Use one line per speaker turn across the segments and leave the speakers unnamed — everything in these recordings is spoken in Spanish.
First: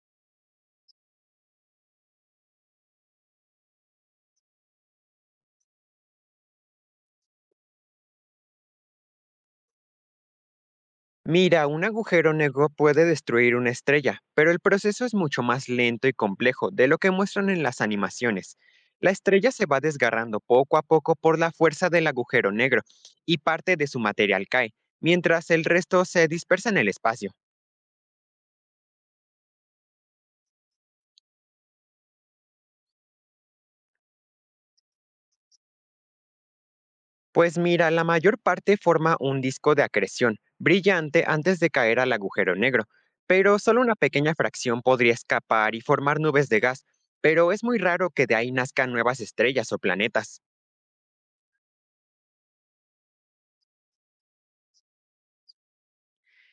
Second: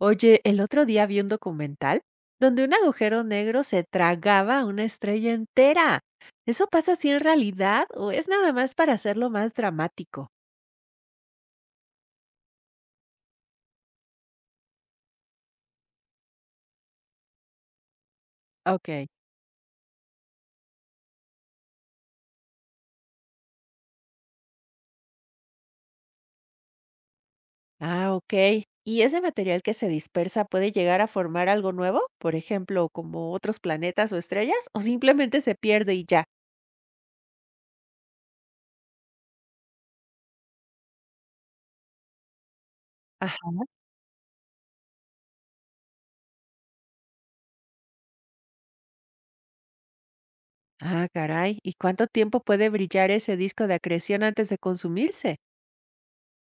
Oye, el otro día vi un documental donde un agujero negro se tragaba a una estrella entera. ¿Eso pasa así en realidad o es nada más para hacerlo más dramático?
Mira, un agujero negro puede destruir una estrella, pero el proceso es mucho más lento y complejo de lo que muestran en las animaciones.
Ok.
La estrella se va desgarrando poco a poco por la fuerza del agujero negro y parte de su material cae, mientras el resto se dispersa en el espacio.
Ah, ok. ¿Y ese material que se dispersa puede llegar a formar algo nuevo? Por ejemplo, como otros planetas o estrellas, o simplemente se pierde y ya.
Pues mira, la mayor parte forma un disco de acreción, brillante antes de caer al agujero negro,
Ajá.
pero solo una pequeña fracción podría escapar y formar nubes de gas, pero es muy raro que de ahí nazcan nuevas estrellas o planetas.
Ah, caray. ¿Y cuánto tiempo puede brillar ese disco de acreción antes de consumirse?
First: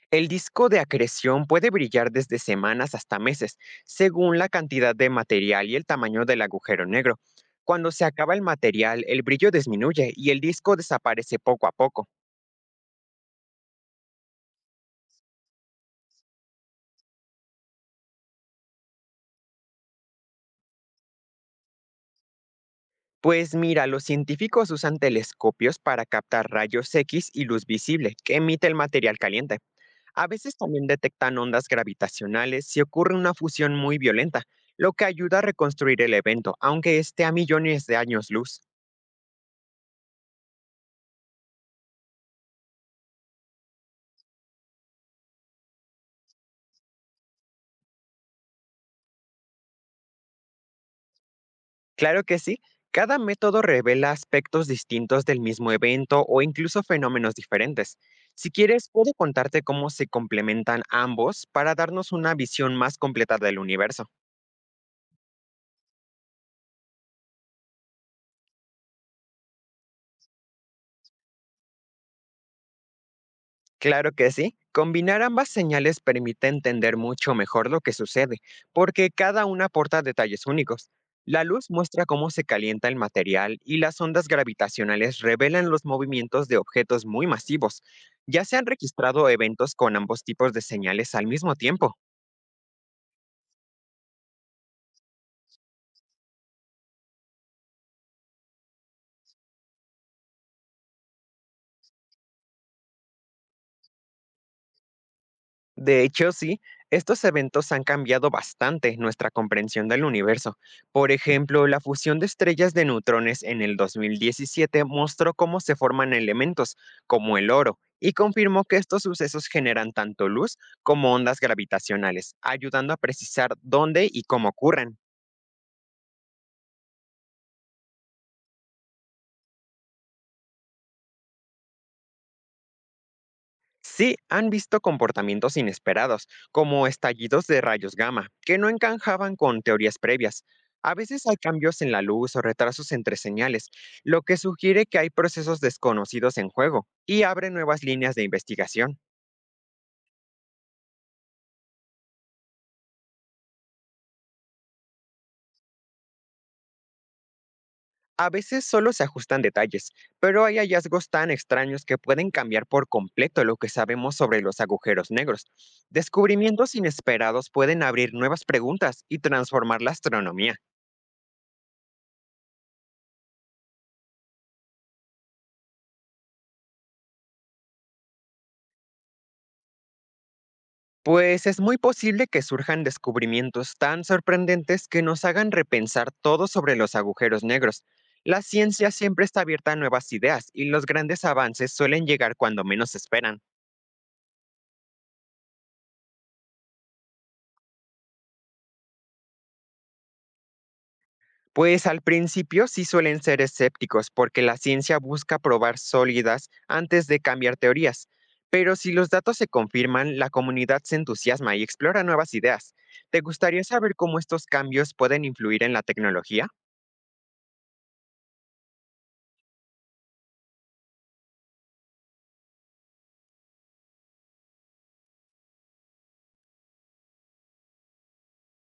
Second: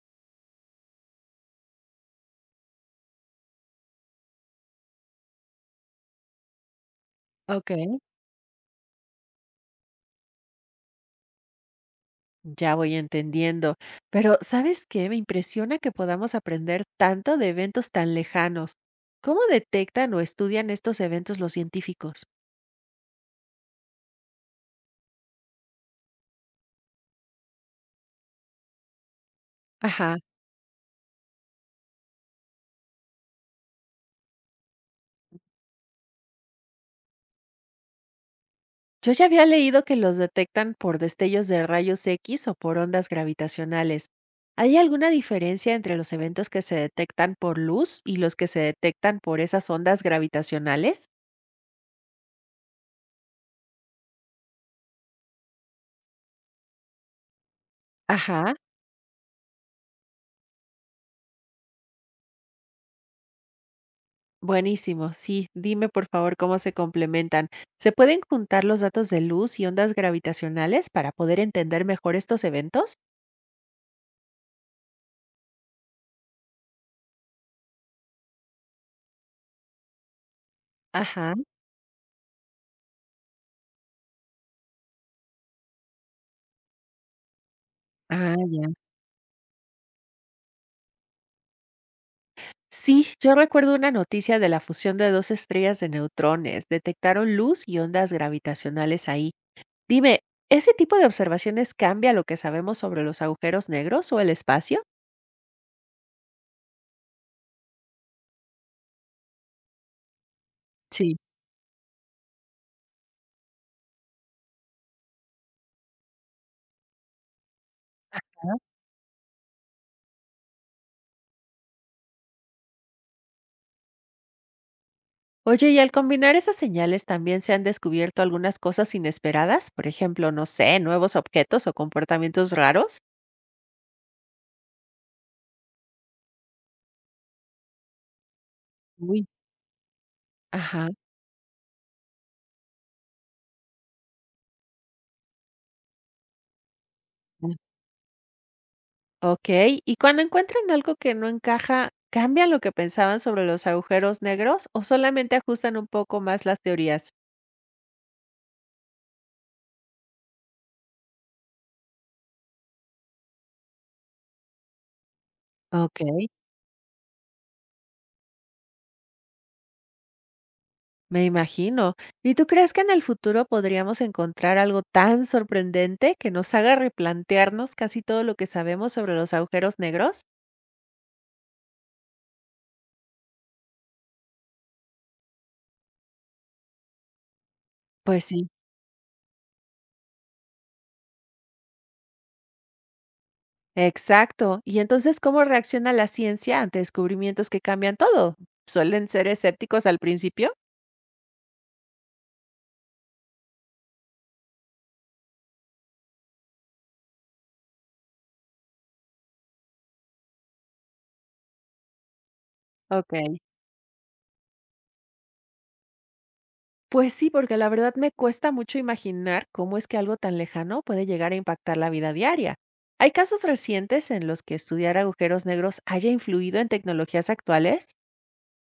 El disco de acreción puede brillar desde semanas hasta meses, según la cantidad de material y el tamaño del agujero negro.
Ok.
Cuando se acaba el material, el brillo disminuye y el disco desaparece poco a poco.
Ya voy entendiendo. Pero, ¿sabes qué? Me impresiona que podamos aprender tanto de eventos tan lejanos. ¿Cómo detectan o estudian estos eventos los científicos?
Pues mira, los científicos usan telescopios para captar rayos X y luz visible que emite el material caliente.
Ajá.
A veces también detectan ondas gravitacionales si ocurre una fusión muy violenta, lo que ayuda a reconstruir el evento, aunque esté a millones de años luz.
Yo ya había leído que los detectan por destellos de rayos X o por ondas gravitacionales. ¿Hay alguna diferencia entre los eventos que se detectan por luz y los que se detectan por esas ondas gravitacionales?
Claro que sí, cada método revela aspectos distintos del mismo evento o incluso fenómenos diferentes. Si
Ajá.
quieres, puedo contarte cómo se complementan ambos para darnos una visión más completa del universo.
Buenísimo, sí. Dime por favor cómo se complementan. ¿Se pueden juntar los datos de luz y ondas gravitacionales para poder entender mejor estos eventos?
Claro que sí. Combinar ambas señales permite entender mucho mejor lo que sucede, porque cada una aporta detalles únicos.
Ajá.
La luz muestra cómo se calienta el material y las ondas gravitacionales revelan los movimientos de objetos muy masivos.
Ah,
Ya se han
ya.
registrado eventos con ambos tipos de señales al mismo tiempo.
Sí, yo recuerdo una noticia de la fusión de dos estrellas de neutrones. Detectaron luz y ondas gravitacionales ahí. Dime, ¿ese tipo de observaciones cambia lo que sabemos sobre los agujeros negros o el espacio?
De hecho, sí, estos eventos han cambiado bastante nuestra comprensión del universo. Por
Sí.
ejemplo, la fusión de estrellas de neutrones en el 2017 mostró cómo se forman elementos, como el oro, y confirmó que estos sucesos generan tanto luz como ondas gravitacionales, ayudando a precisar dónde y cómo ocurren.
Oye, y al combinar esas señales también se han descubierto algunas cosas inesperadas, por ejemplo, no sé, nuevos objetos o comportamientos raros.
Sí, han visto comportamientos inesperados, como estallidos de rayos gamma, que no
Uy.
encajaban con teorías previas.
Ajá.
A veces hay cambios en la luz o retrasos entre señales, lo que sugiere que hay procesos desconocidos en juego y abre
mm,
nuevas líneas de investigación.
Ok, y cuando encuentran algo que no encaja, ¿cambian lo que pensaban sobre los agujeros negros o solamente ajustan un poco más las teorías?
A veces solo se ajustan detalles, pero hay hallazgos tan extraños que pueden cambiar por completo lo que sabemos sobre los agujeros negros.
Ok.
Descubrimientos inesperados pueden abrir nuevas preguntas y transformar la astronomía.
Me imagino. ¿Y tú crees que en el futuro podríamos encontrar algo tan sorprendente que nos haga replantearnos casi todo lo que sabemos sobre los agujeros negros?
Pues es muy posible que surjan descubrimientos tan sorprendentes que nos hagan repensar todo sobre los agujeros negros.
Pues
La
sí.
ciencia siempre está abierta a nuevas ideas y los grandes avances suelen llegar cuando menos se esperan.
Exacto. Y entonces, ¿cómo reacciona la ciencia ante descubrimientos que cambian todo? ¿Suelen ser escépticos al principio?
Pues al principio sí suelen ser escépticos porque la ciencia busca probar sólidas antes de cambiar teorías. Pero si los datos se confirman, la comunidad se entusiasma y explora nuevas ideas.
Ok.
¿Te gustaría saber cómo estos cambios pueden influir en la tecnología?
Pues sí, porque la verdad me cuesta mucho imaginar cómo es que algo tan lejano puede llegar a impactar la vida diaria. ¿Hay casos recientes en los que estudiar agujeros negros haya influido en tecnologías actuales?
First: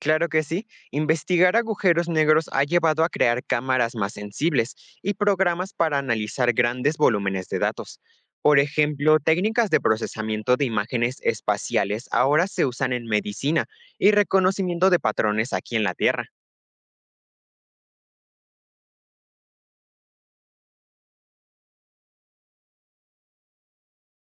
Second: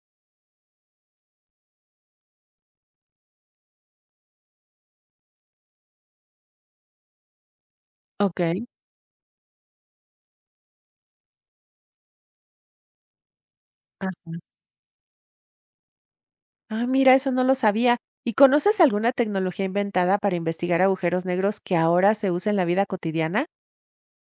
Claro que sí, investigar agujeros negros ha llevado a crear cámaras más sensibles y programas para analizar grandes volúmenes de datos.
Ok.
Por ejemplo, técnicas de procesamiento de imágenes espaciales ahora se usan en medicina y
Ah,
reconocimiento de patrones aquí en la Tierra.
mira, eso no lo sabía. ¿Y conoces alguna tecnología inventada para investigar agujeros negros que ahora se usa en la vida cotidiana?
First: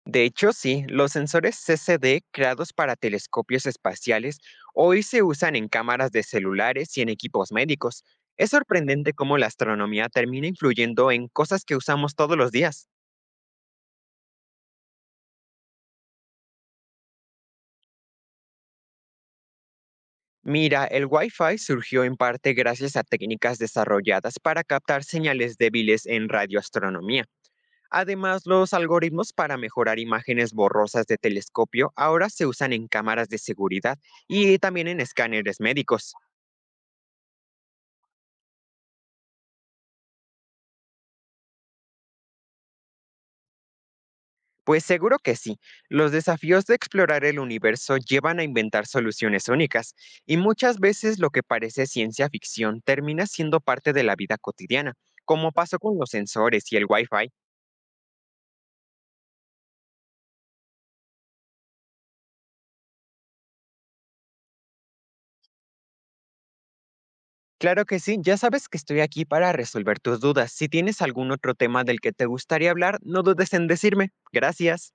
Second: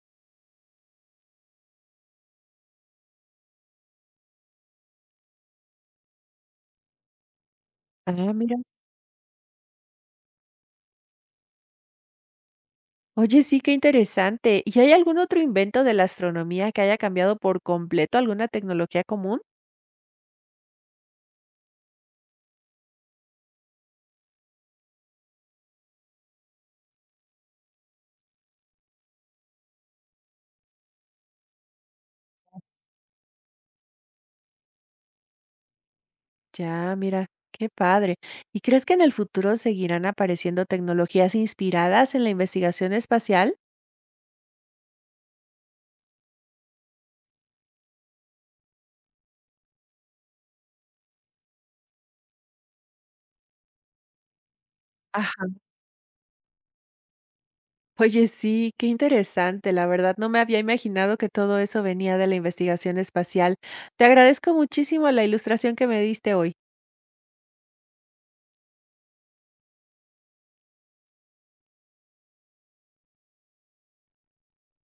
De hecho, sí, los sensores CCD creados para telescopios espaciales hoy se usan en cámaras de celulares y en equipos médicos.
Ah,
Es
mira.
sorprendente cómo la astronomía termina influyendo en cosas que usamos todos los días.
Oye, sí, qué interesante. ¿Y hay algún otro invento de la astronomía que haya cambiado por completo alguna tecnología común?
Mira, el Wi-Fi surgió en parte gracias a técnicas desarrolladas para captar señales débiles en radioastronomía. Además, los algoritmos para mejorar imágenes borrosas de telescopio ahora se usan en cámaras de seguridad y también en escáneres médicos.
Ya, mira, qué padre. ¿Y crees que en el futuro seguirán apareciendo tecnologías inspiradas en la investigación espacial?
Pues seguro que sí, los desafíos de explorar el universo llevan a inventar soluciones únicas, y muchas veces lo que parece ciencia ficción termina siendo parte de la vida cotidiana,
Ajá.
como pasó con los sensores y el Wi-Fi.
Oye, sí, qué interesante. La verdad, no me había imaginado que todo eso venía de la investigación espacial. Te agradezco muchísimo la ilustración que me diste hoy.
Claro que sí, ya sabes que estoy aquí para resolver tus dudas. Si tienes algún otro tema del que te gustaría hablar, no dudes en decirme. Gracias.